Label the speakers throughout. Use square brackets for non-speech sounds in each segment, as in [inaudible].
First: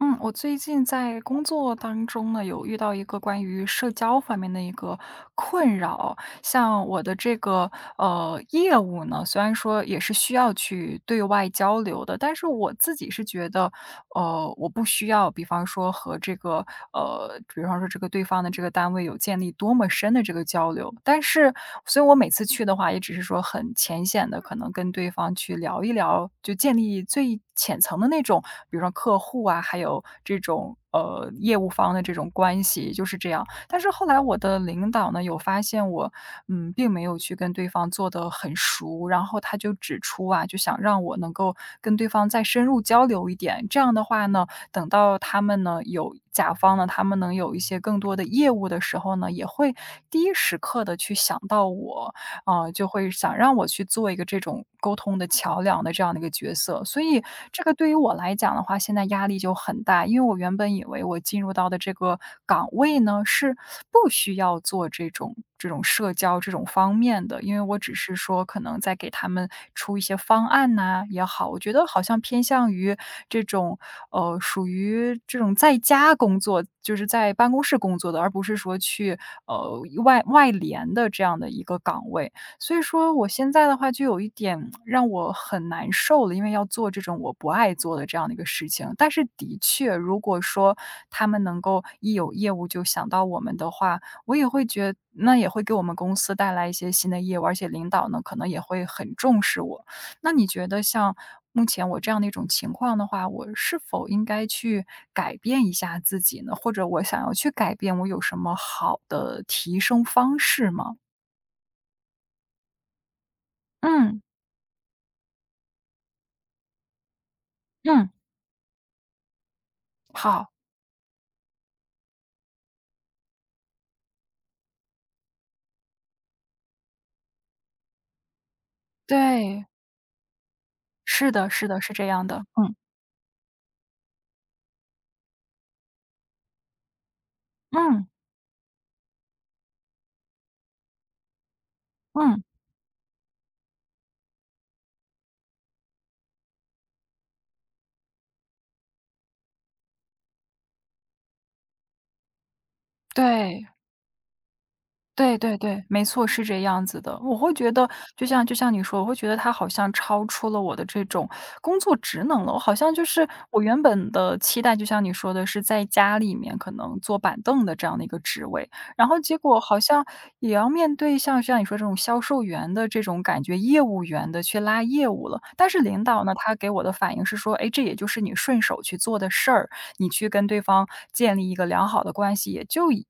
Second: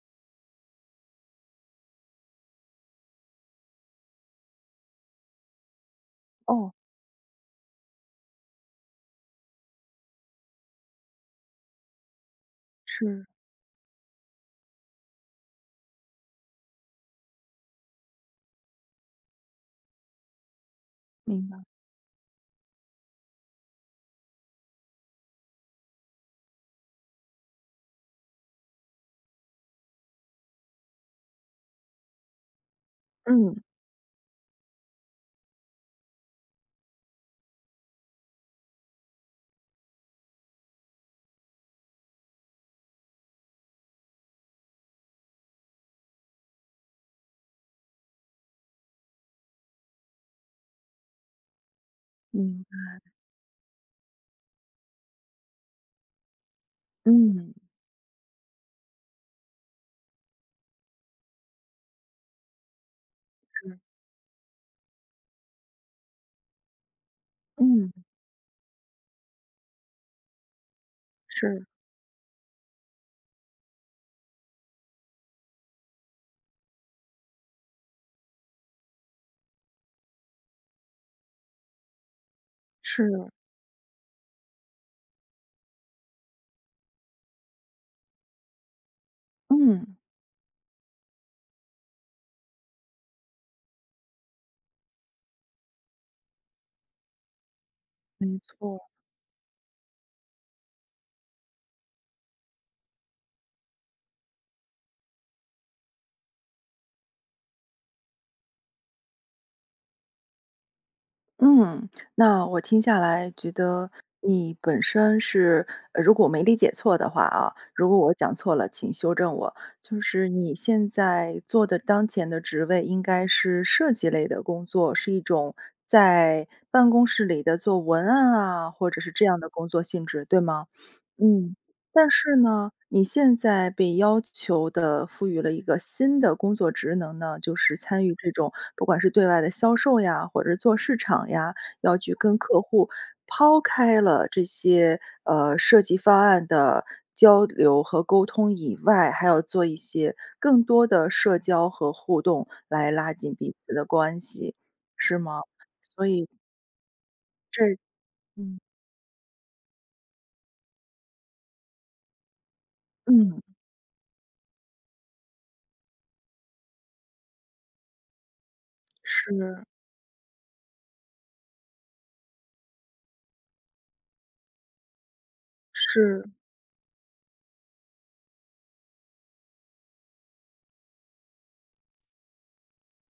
Speaker 1: 嗯，我最近在工作当中呢，有遇到一个关于社交方面的一个困扰。
Speaker 2: 哦，
Speaker 1: 像我的这个业务呢，虽然说也是需要去对外交流的，但是我自己是
Speaker 2: 是，
Speaker 1: 觉得，我不需要，比方说这个对方的这个单位有建立多么深的这个交流。但
Speaker 2: 明
Speaker 1: 是，
Speaker 2: 白，
Speaker 1: 所以我每次去的话，也只是说很浅显的，可能跟对方去聊一聊，就建立最浅层的那种，比如说客户啊，还有这种业务方的这种关系，就是这样。
Speaker 2: 嗯，
Speaker 1: 但是后来我的领导呢，有发现我，并没有去跟对方做得很熟，然后他就指出啊，就想让我能够跟对方再深入交流一点。这样的话呢，等到他们呢有甲方呢，他们能有一些更多的业务的时候呢，也会第一时刻的去想到我。
Speaker 2: 明
Speaker 1: 啊，就
Speaker 2: 白，
Speaker 1: 会想让我去做一个这种沟通的桥梁的这样的一个角色。所以
Speaker 2: 嗯，
Speaker 1: 这个对于我来讲的话，现在压力就很大，因为我原本以为我进入到的这个岗位呢，是
Speaker 2: 是，
Speaker 1: 不需要做这种社交这种方面的，因为我
Speaker 2: 嗯，
Speaker 1: 只是说可能在给他们出一些方案呐、也好，我
Speaker 2: 是，
Speaker 1: 觉得好像偏向于这种属于这种在家工作，就是在办公室工作的，而不是说去外联的这样的一个岗位。所以说
Speaker 2: 是，
Speaker 1: 我现在的话就有一点让我很难受了，因为要做这种我不爱做的这样的一个事情。但是的确，
Speaker 2: 嗯，
Speaker 1: 如果说他们能够一有业务就想到我们的话，我也会觉那也会给我们公司带来一些新的业务，而且领导呢可
Speaker 2: 没
Speaker 1: 能也会
Speaker 2: 错，
Speaker 1: 很重视我。那你觉得像目前我这样的一种情况的话，我是否应该去改变一下自己呢？或者我想要去改变，我有什么好的提升方式吗？
Speaker 2: 嗯。那我听下来觉得
Speaker 1: 嗯
Speaker 2: 你本身是如果我没理解错的话啊，如果
Speaker 1: 嗯。
Speaker 2: 我讲错了，请修正我。就是
Speaker 1: 好，
Speaker 2: 你现在做的当前的职位应该是设计类的工作，是一种在办公室里的做文案啊，或者是这样的
Speaker 1: 对，
Speaker 2: 工作性质，对吗？
Speaker 1: 是的
Speaker 2: 嗯，
Speaker 1: 是的，是这
Speaker 2: 但
Speaker 1: 样
Speaker 2: 是
Speaker 1: 的，
Speaker 2: 呢，
Speaker 1: 嗯，
Speaker 2: 你现在被要求的赋予了一个新的工作职能呢，就是参
Speaker 1: 嗯，
Speaker 2: 与这种不管是对外的销售呀，或者是做市场呀，要去跟
Speaker 1: 嗯，
Speaker 2: 客户抛开了这些，设计方案的交流和沟通以外，还要做一些更多的社交和互动来拉近彼
Speaker 1: 对，
Speaker 2: 此的关系，是
Speaker 1: 对
Speaker 2: 吗？
Speaker 1: 对对，没
Speaker 2: 所
Speaker 1: 错，
Speaker 2: 以
Speaker 1: 是这样子的。我会
Speaker 2: 这
Speaker 1: 觉得就像就
Speaker 2: 嗯，
Speaker 1: 像你说，我会觉得它好像超出了我的这种工作职能了，我好像就是
Speaker 2: 嗯，
Speaker 1: 我原本的期待，就像你说的是在家里面可能坐板凳的这样的一个职位，然后结果
Speaker 2: 是，
Speaker 1: 好像也要面对像你说这种销售员的这种感觉，业务员的去拉业务了。但是领
Speaker 2: 是，
Speaker 1: 导呢，他给我的反应是说：“哎，这也就是你顺手去做的事儿。”你去跟对方建立一个良好的关系，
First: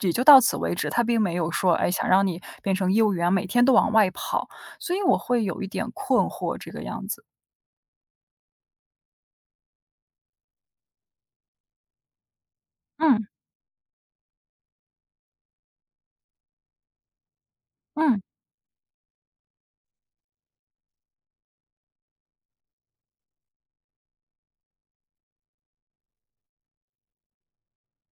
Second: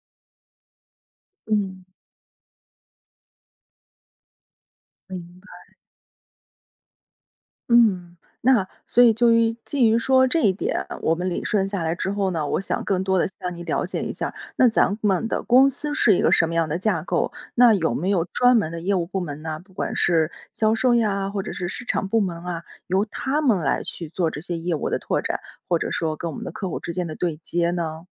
Speaker 1: 也就到此为止。他并没有说，
Speaker 2: 嗯，
Speaker 1: 哎，想让你变成业务员，每天都往外跑，所以我
Speaker 2: 明
Speaker 1: 会
Speaker 2: 白。
Speaker 1: 有一点困惑这个样子。
Speaker 2: 嗯，那所以就于基于说这一点，我们理顺下来之后呢，我想更多的
Speaker 1: 嗯
Speaker 2: 向你了解一下儿那咱们的公司是一个什么样的架构？那有没
Speaker 1: 嗯。
Speaker 2: 有专门的业务部门呢？不管是销售呀，或者是市场部门啊，由他们来去做这些业务的拓展，或者说跟我们的客户之间的对接呢？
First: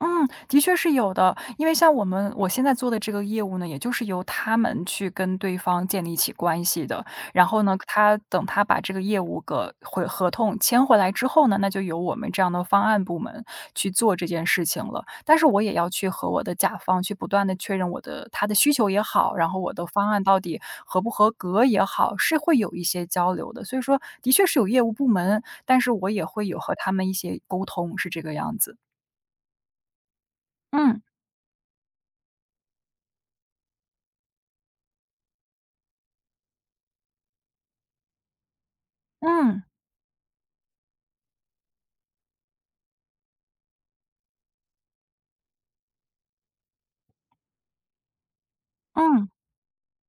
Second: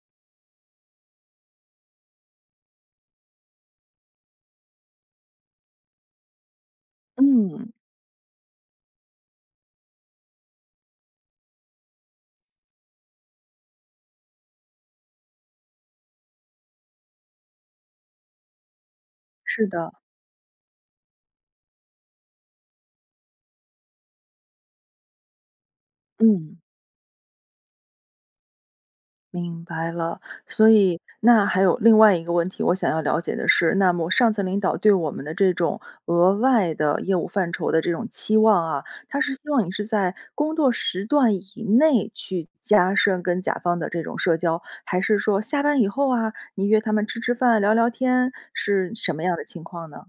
Speaker 1: 嗯，的确是有的。因为像我们我现在做的这个业务呢，也就是由他们去跟对方建立起关系的。然后
Speaker 2: 嗯，
Speaker 1: 呢，他等他把这个业务个回合同签回来之后呢，那就由我们这样的方案部门去做这件事情了。但是我也要去和我的甲方去不断的确认他的需求也好，然后
Speaker 2: 是
Speaker 1: 我的
Speaker 2: 的，
Speaker 1: 方案到底合不合格也好，是会有一些交流的。所以说的确是有业务部门，但是我也会
Speaker 2: 嗯。
Speaker 1: 有和他们一些沟通，是这个样子。
Speaker 2: 明白了，所以
Speaker 1: 嗯。
Speaker 2: 那还有另外一个问题，我想要了解的是，那么上层领导对我们的这种额外的业务范畴的这种期望啊，他是希
Speaker 1: 嗯，
Speaker 2: 望你是在工作时段以内去加深跟甲方的这种社交，还是说下班以后啊，你约他们吃吃饭、聊聊天，是什么
Speaker 1: 嗯，
Speaker 2: 样的情况呢？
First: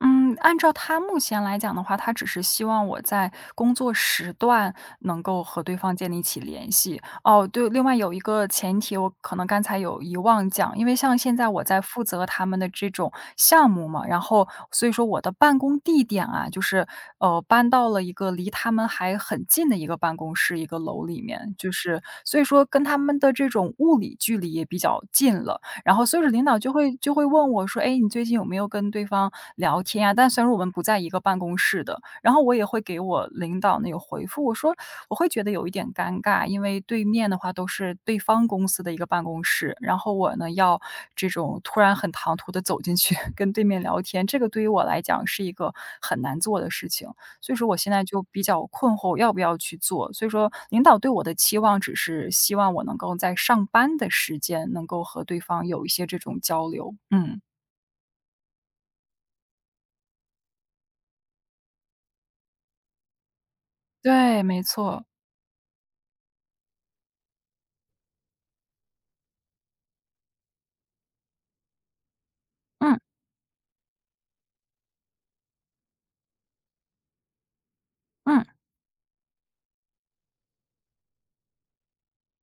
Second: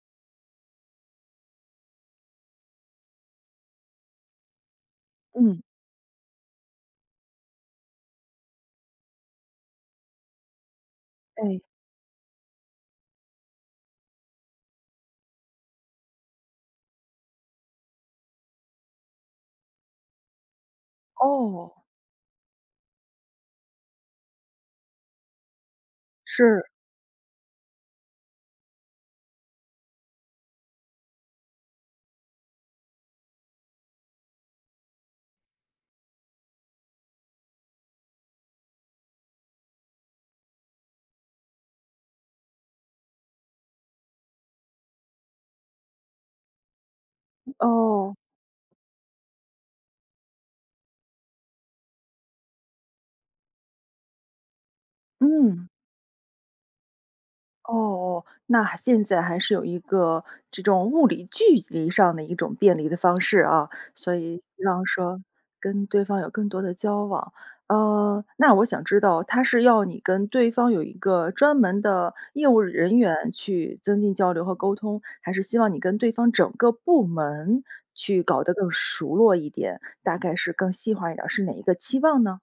Speaker 1: 嗯，按照他目前来讲的话，他只是希望我在工作时段能够
Speaker 2: 嗯，
Speaker 1: 和对方建立起联系。哦，对，另外有一个前提，我可能刚才有遗忘讲，因为像现在
Speaker 2: 哎，
Speaker 1: 我在负责他们的这种项目嘛，然后所以说我的办公地点啊，就是搬到了一个离他们还很近的一个办公室一个楼里面，就
Speaker 2: 哦，
Speaker 1: 是所以说跟他们的这种物理距离也比较近了。然后所有的领导
Speaker 2: 是，
Speaker 1: 就会问我说：“哎，你最近有没有跟对方聊天啊？”但虽然我们不在一个办公室的，然后我也会给我领导那个回复，我说我会觉得有一点尴尬，因为对面的话都是对方公司的一个办公室，然后我呢要这种突然很唐突的走进去 [laughs] 跟对面聊天，这个对于我来讲是一个很难做的事情。所以说我现在
Speaker 2: 哦，
Speaker 1: 就比较困惑要不要去做。所以说领导对我的期望只是希望我能够在上班的时间能够和对方
Speaker 2: 嗯。
Speaker 1: 有一些这种交流。嗯，
Speaker 2: 哦哦，那还现在还是有一个这种物理距离上的一种便利的方式啊，所以
Speaker 1: 对，没
Speaker 2: 希望
Speaker 1: 错，
Speaker 2: 说跟对方有更多的交往。那我想知道，他是要你跟对方有一个专门的业务人
Speaker 1: 嗯
Speaker 2: 员去增进交流和沟通，还是希望你跟对方整个部门去搞
Speaker 1: 嗯。
Speaker 2: 得更熟络一点，大概是更细化一点儿，是哪一个期望呢？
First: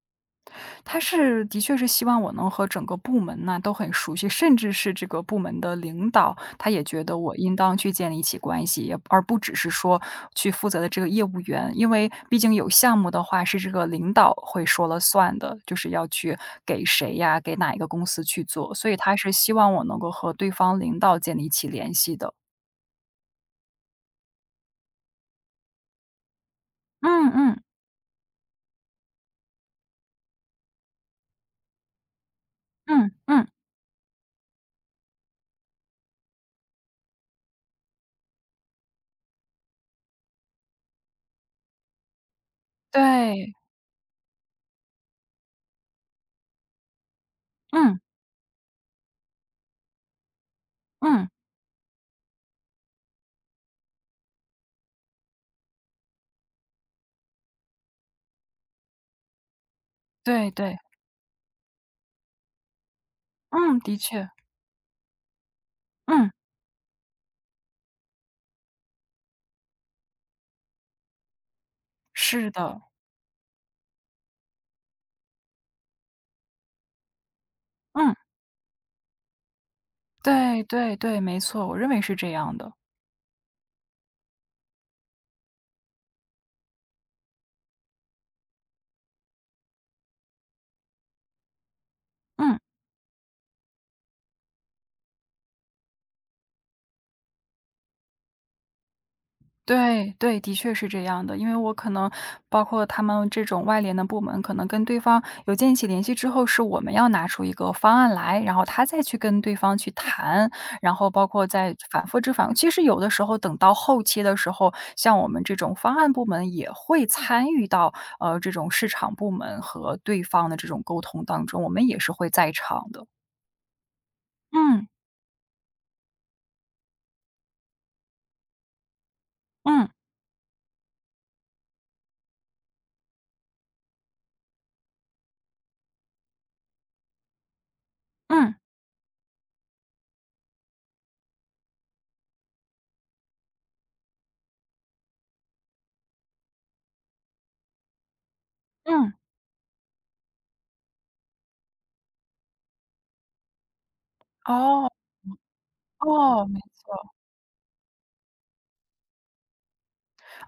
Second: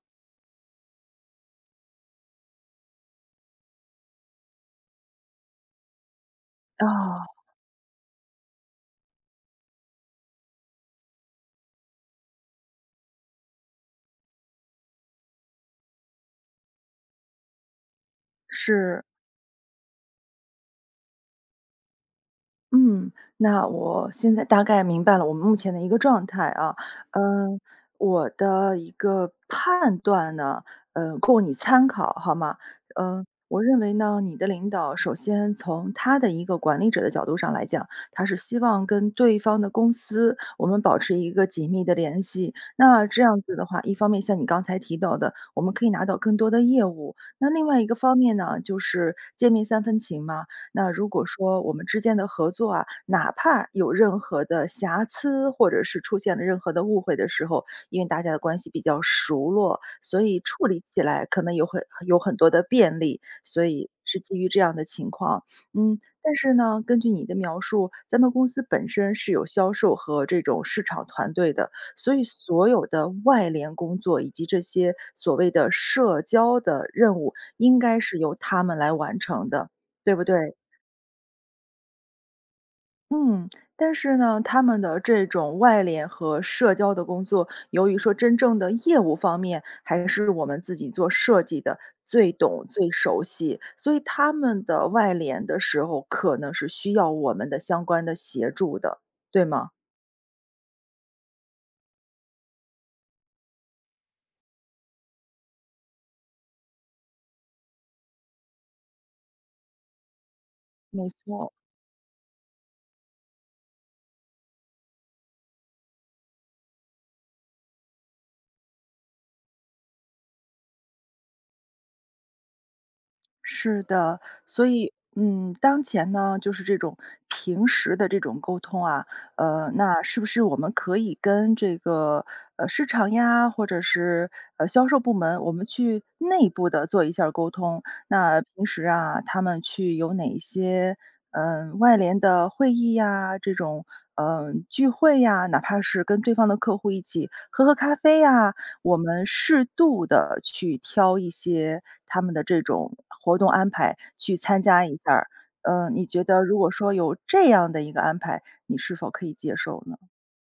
Speaker 1: 他是的确是希望我能和整个部门呢都很熟悉，甚至是这个部门的领导，他也觉得
Speaker 2: 啊，
Speaker 1: 我应当去建立起关系，也而不只是说去负责的这个业务员，因为毕竟有项目的话是这个领导会说了算的，就是要去给谁呀，给哪一个公司去做，所以
Speaker 2: 是。
Speaker 1: 他是希望我能够和对方领导建立起联系的。
Speaker 2: 嗯，那我现在大概明白了我们目前的一个状态啊。
Speaker 1: 嗯
Speaker 2: 嗯，
Speaker 1: 嗯
Speaker 2: 我的一个判断呢，供你参考好吗？
Speaker 1: 嗯
Speaker 2: 嗯，
Speaker 1: 嗯，
Speaker 2: 我认为呢，你的领导首先从他的一个管理者的角度上来讲，他是希望跟对方的公司我们保持一个紧密的联系。那这样
Speaker 1: 对，
Speaker 2: 子的话，一方面像你刚才提到的，我们可以拿到更多的业务；那另外一个
Speaker 1: 嗯
Speaker 2: 方面呢，就是见面三分情嘛。那如果
Speaker 1: 嗯，
Speaker 2: 说我们之间的合作啊，哪怕有任何的瑕疵，或者是出现了任何的误会的时候，因为大家的关系比较熟络，所以
Speaker 1: 对
Speaker 2: 处
Speaker 1: 对，
Speaker 2: 理起来可能有很多的便利，所
Speaker 1: 嗯，
Speaker 2: 以
Speaker 1: 的
Speaker 2: 是
Speaker 1: 确，
Speaker 2: 基于这样的情况。嗯，
Speaker 1: 嗯，
Speaker 2: 但是呢，根据你的描述，咱们公司本身是有销售和这种市场团队的，所以
Speaker 1: 是
Speaker 2: 所
Speaker 1: 的，
Speaker 2: 有的外联工作以及这些所谓的社交的任务，应该
Speaker 1: 嗯。
Speaker 2: 是由他们来完成的，对不对？
Speaker 1: 对对对，没错，我认为是这样的。
Speaker 2: 嗯，但是呢，他们的这种外联和社交的工作，由于说真正的业务方面，还是我们自己做设计的最
Speaker 1: 嗯，
Speaker 2: 懂、最熟悉，所以他们的外联的时候，可能是需要我们的相关的协助的，对吗？
Speaker 1: 对对，的确是这样的。因为我可能包括他们这种外联的部门，可能跟对方有建立起联系之后，是我们要拿出一个方案来，然后他再去跟对方去谈，然
Speaker 2: 没
Speaker 1: 后包括
Speaker 2: 错，
Speaker 1: 再反复之反其实有的时候等到后期的时候，像我们这种方案部门也会参与到这种市场部门和对方的这种沟通当中，我们也是会在场的。
Speaker 2: 是的，所
Speaker 1: 嗯
Speaker 2: 以，嗯，当前呢，就是这种平时的这种沟通啊，
Speaker 1: 嗯
Speaker 2: 那是不是我们可以跟这个市场呀，或者是销售部门，我们去内部的做一下儿沟通？那
Speaker 1: 嗯
Speaker 2: 平时啊，他们去有哪一些外联的会议呀，这种聚会呀，哪怕是跟对方的客户一起喝喝咖啡呀，我
Speaker 1: 嗯，
Speaker 2: 们适度的去挑一些他们的这种活动安排去参加
Speaker 1: 哦。
Speaker 2: 一下嗯，你觉得
Speaker 1: 哦，
Speaker 2: 如
Speaker 1: 没
Speaker 2: 果说
Speaker 1: 错。
Speaker 2: 有这样的一个安排，你是否可以接受呢？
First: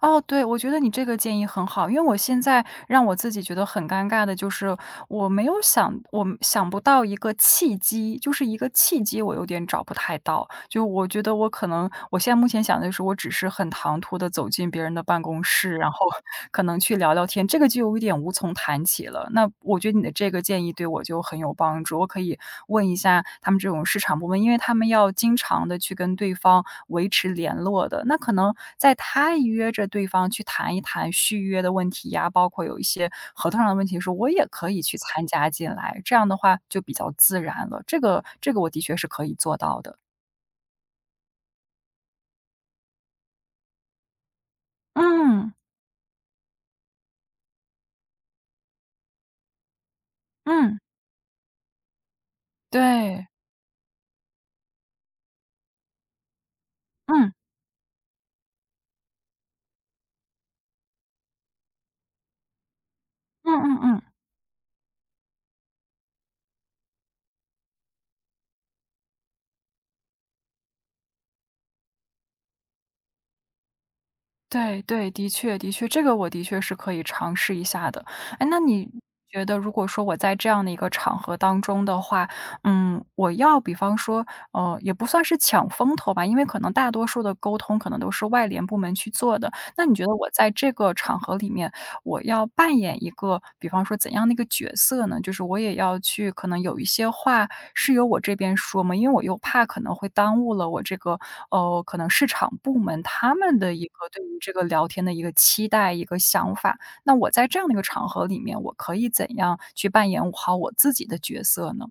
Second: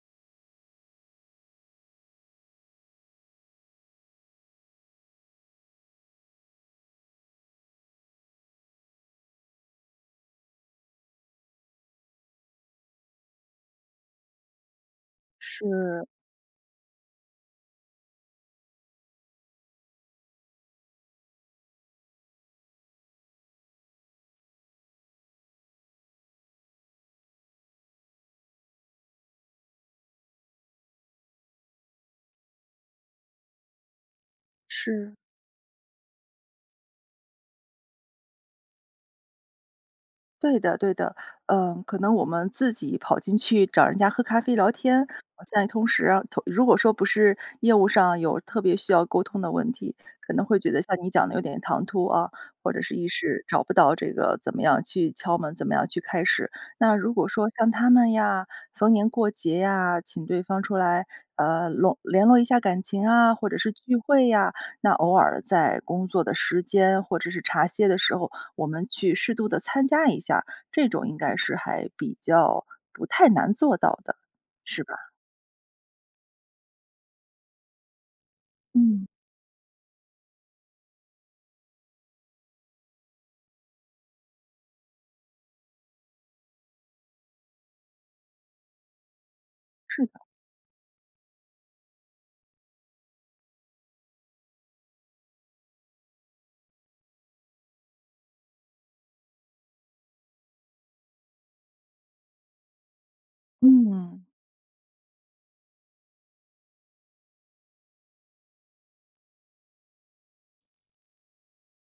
Speaker 1: 哦，对，我觉得你这个建议很好，因为我现在让我自己觉得很尴尬的就是，我想不到一个契机，就是一个契机我有点找不太到。就我觉得我可能我现在目前想的就是我只是很唐突的走进别人的办公室，然后
Speaker 2: 是
Speaker 1: 可能去聊聊天，这个就有一点无从谈起了。那我觉得你。你的这个建议对我就很有帮助，我可以问一下他们这种市场部门，因为他们要经常的去跟对方维持联络的。那可能在他约着对方去谈一谈续约的问题呀，包括有一些合同上的问题的时候，我也可以去
Speaker 2: 是。
Speaker 1: 参加进来，这样的话就比较自然了。这个我的确是可以做到的。
Speaker 2: 对的对的，嗯，可能我们自己跑进去找人家喝咖啡聊天，
Speaker 1: 嗯，
Speaker 2: 在同时啊，如果说不是业务上有特别需要沟通的问题，可能会觉
Speaker 1: 嗯，
Speaker 2: 得像你讲的有点唐突啊，或者是一
Speaker 1: 对，
Speaker 2: 时找不到这个怎么样去敲门，怎么样去开始。那如果
Speaker 1: 嗯，
Speaker 2: 说像他们呀，逢年过节呀，请对方出来，联络一下感情啊，或
Speaker 1: 嗯
Speaker 2: 者是
Speaker 1: 嗯
Speaker 2: 聚
Speaker 1: 嗯。
Speaker 2: 会呀，那偶尔在工作的时间或者是茶歇的时候我们去适度的参加一下这种应该是还比较不太难做到的，
Speaker 1: 对
Speaker 2: 是吧？
Speaker 1: 对，的确的确，这个我的确是可以尝试一下的。哎，那你
Speaker 2: 嗯，
Speaker 1: 觉得如果说我在这样的一个场合当中的话，嗯，我要比方说，也不算是抢风头吧，因为可能大多数的沟通可能都是外联部门去做的。那你
Speaker 2: 是
Speaker 1: 觉
Speaker 2: 的。
Speaker 1: 得我在这个场合里面，我要扮演一个，比方说怎样的一个角色呢？就是我也要去可能有一些话，是由我这边说吗？因为我又怕可能会耽误了我这个，可能市场部门他们的一个
Speaker 2: 嗯。
Speaker 1: 对于这个聊天的一个期待、一个想法。那我在这样的一个场合里面，我可以怎样去扮演好我自己的角色呢？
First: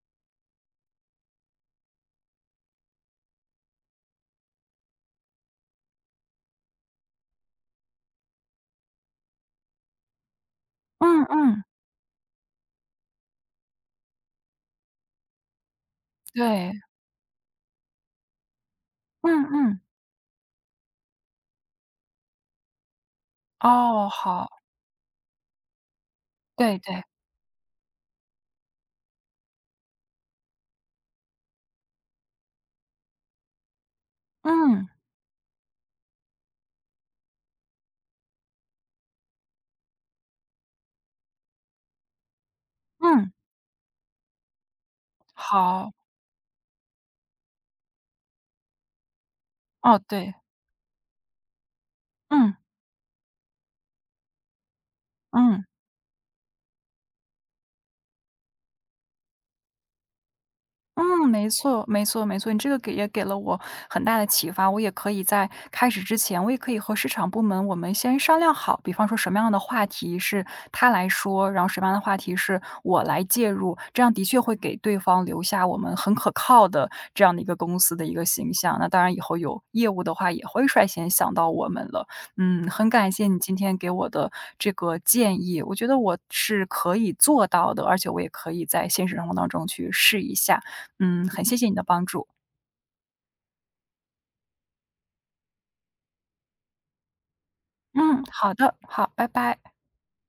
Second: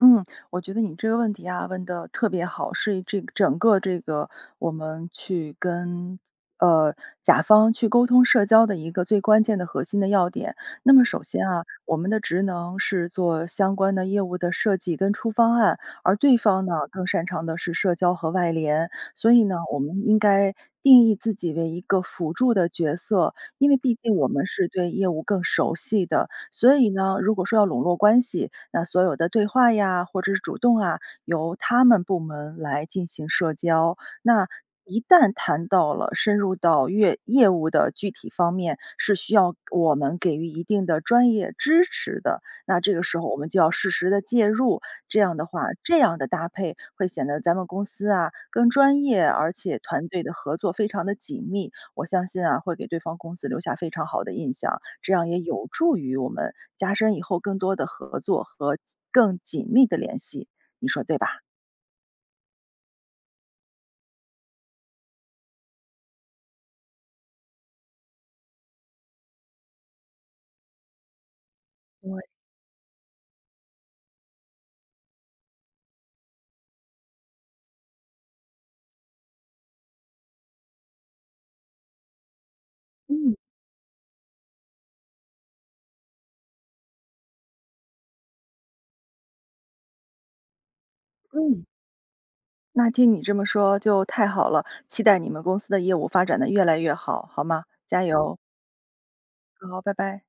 Speaker 2: 嗯，我觉得你这个问题啊，问的特别好，是这整个这个我们去跟呃甲方去沟通社交的一个最关键的核心的要点。那么首
Speaker 1: 嗯
Speaker 2: 先
Speaker 1: 嗯，
Speaker 2: 啊，我们的职能是做相关的业务的设计跟出方案，而对方
Speaker 1: 对，
Speaker 2: 呢更擅长的是社交和外联，
Speaker 1: 嗯
Speaker 2: 所以呢，我
Speaker 1: 嗯，
Speaker 2: 们应该。定义自己为一个辅助的角色，因为毕
Speaker 1: 哦，
Speaker 2: 竟我们
Speaker 1: 好，
Speaker 2: 是对业务更熟悉的，所
Speaker 1: 对
Speaker 2: 以
Speaker 1: 对，
Speaker 2: 呢，如果说要笼络关系，那所有的对话呀，或者是主动啊，由他们部门来进行社交。那
Speaker 1: 嗯
Speaker 2: 一旦谈到了深入到业务的具体方面，是需要我们给予一定的专业支持的。那这个时候
Speaker 1: 嗯，
Speaker 2: 我们就要适时的介入，这样的话，
Speaker 1: 好，
Speaker 2: 这样的搭配会显得咱们公司啊更专业，而且
Speaker 1: 哦，
Speaker 2: 团队的
Speaker 1: 对，
Speaker 2: 合作非常的紧密。我相信
Speaker 1: 嗯
Speaker 2: 啊，会给对方公司留下非常好的印象，这样也
Speaker 1: 嗯。
Speaker 2: 有助于我们加深以后更多的合作和更紧密的联系，你说对
Speaker 1: 嗯，
Speaker 2: 吧？
Speaker 1: 没错，没错，没错，你这个给也给了我很大的启发，我也可以在开始之前，我也可以和市场部门我们先商量好，比方说什么样的话题是他来说，然后什么样的话题
Speaker 2: 对
Speaker 1: 是我来介入，这样的确会给对方留下我们很可靠的这样的一个公司的一个形象。那当然，以后有业务的话，也会率先想到我们了。嗯，很感谢
Speaker 2: 嗯
Speaker 1: 你今天给我的这个建议，我觉得我是可以做到的，而且我也可以在现实生活当中去试一下。嗯，很谢
Speaker 2: 嗯。
Speaker 1: 谢你的帮助。
Speaker 2: 那听你这么说就太好了，期待你们公司的业务发展的越来越好，好吗？加
Speaker 1: 嗯，
Speaker 2: 油，
Speaker 1: 好的，好，拜拜。
Speaker 2: 好，拜拜。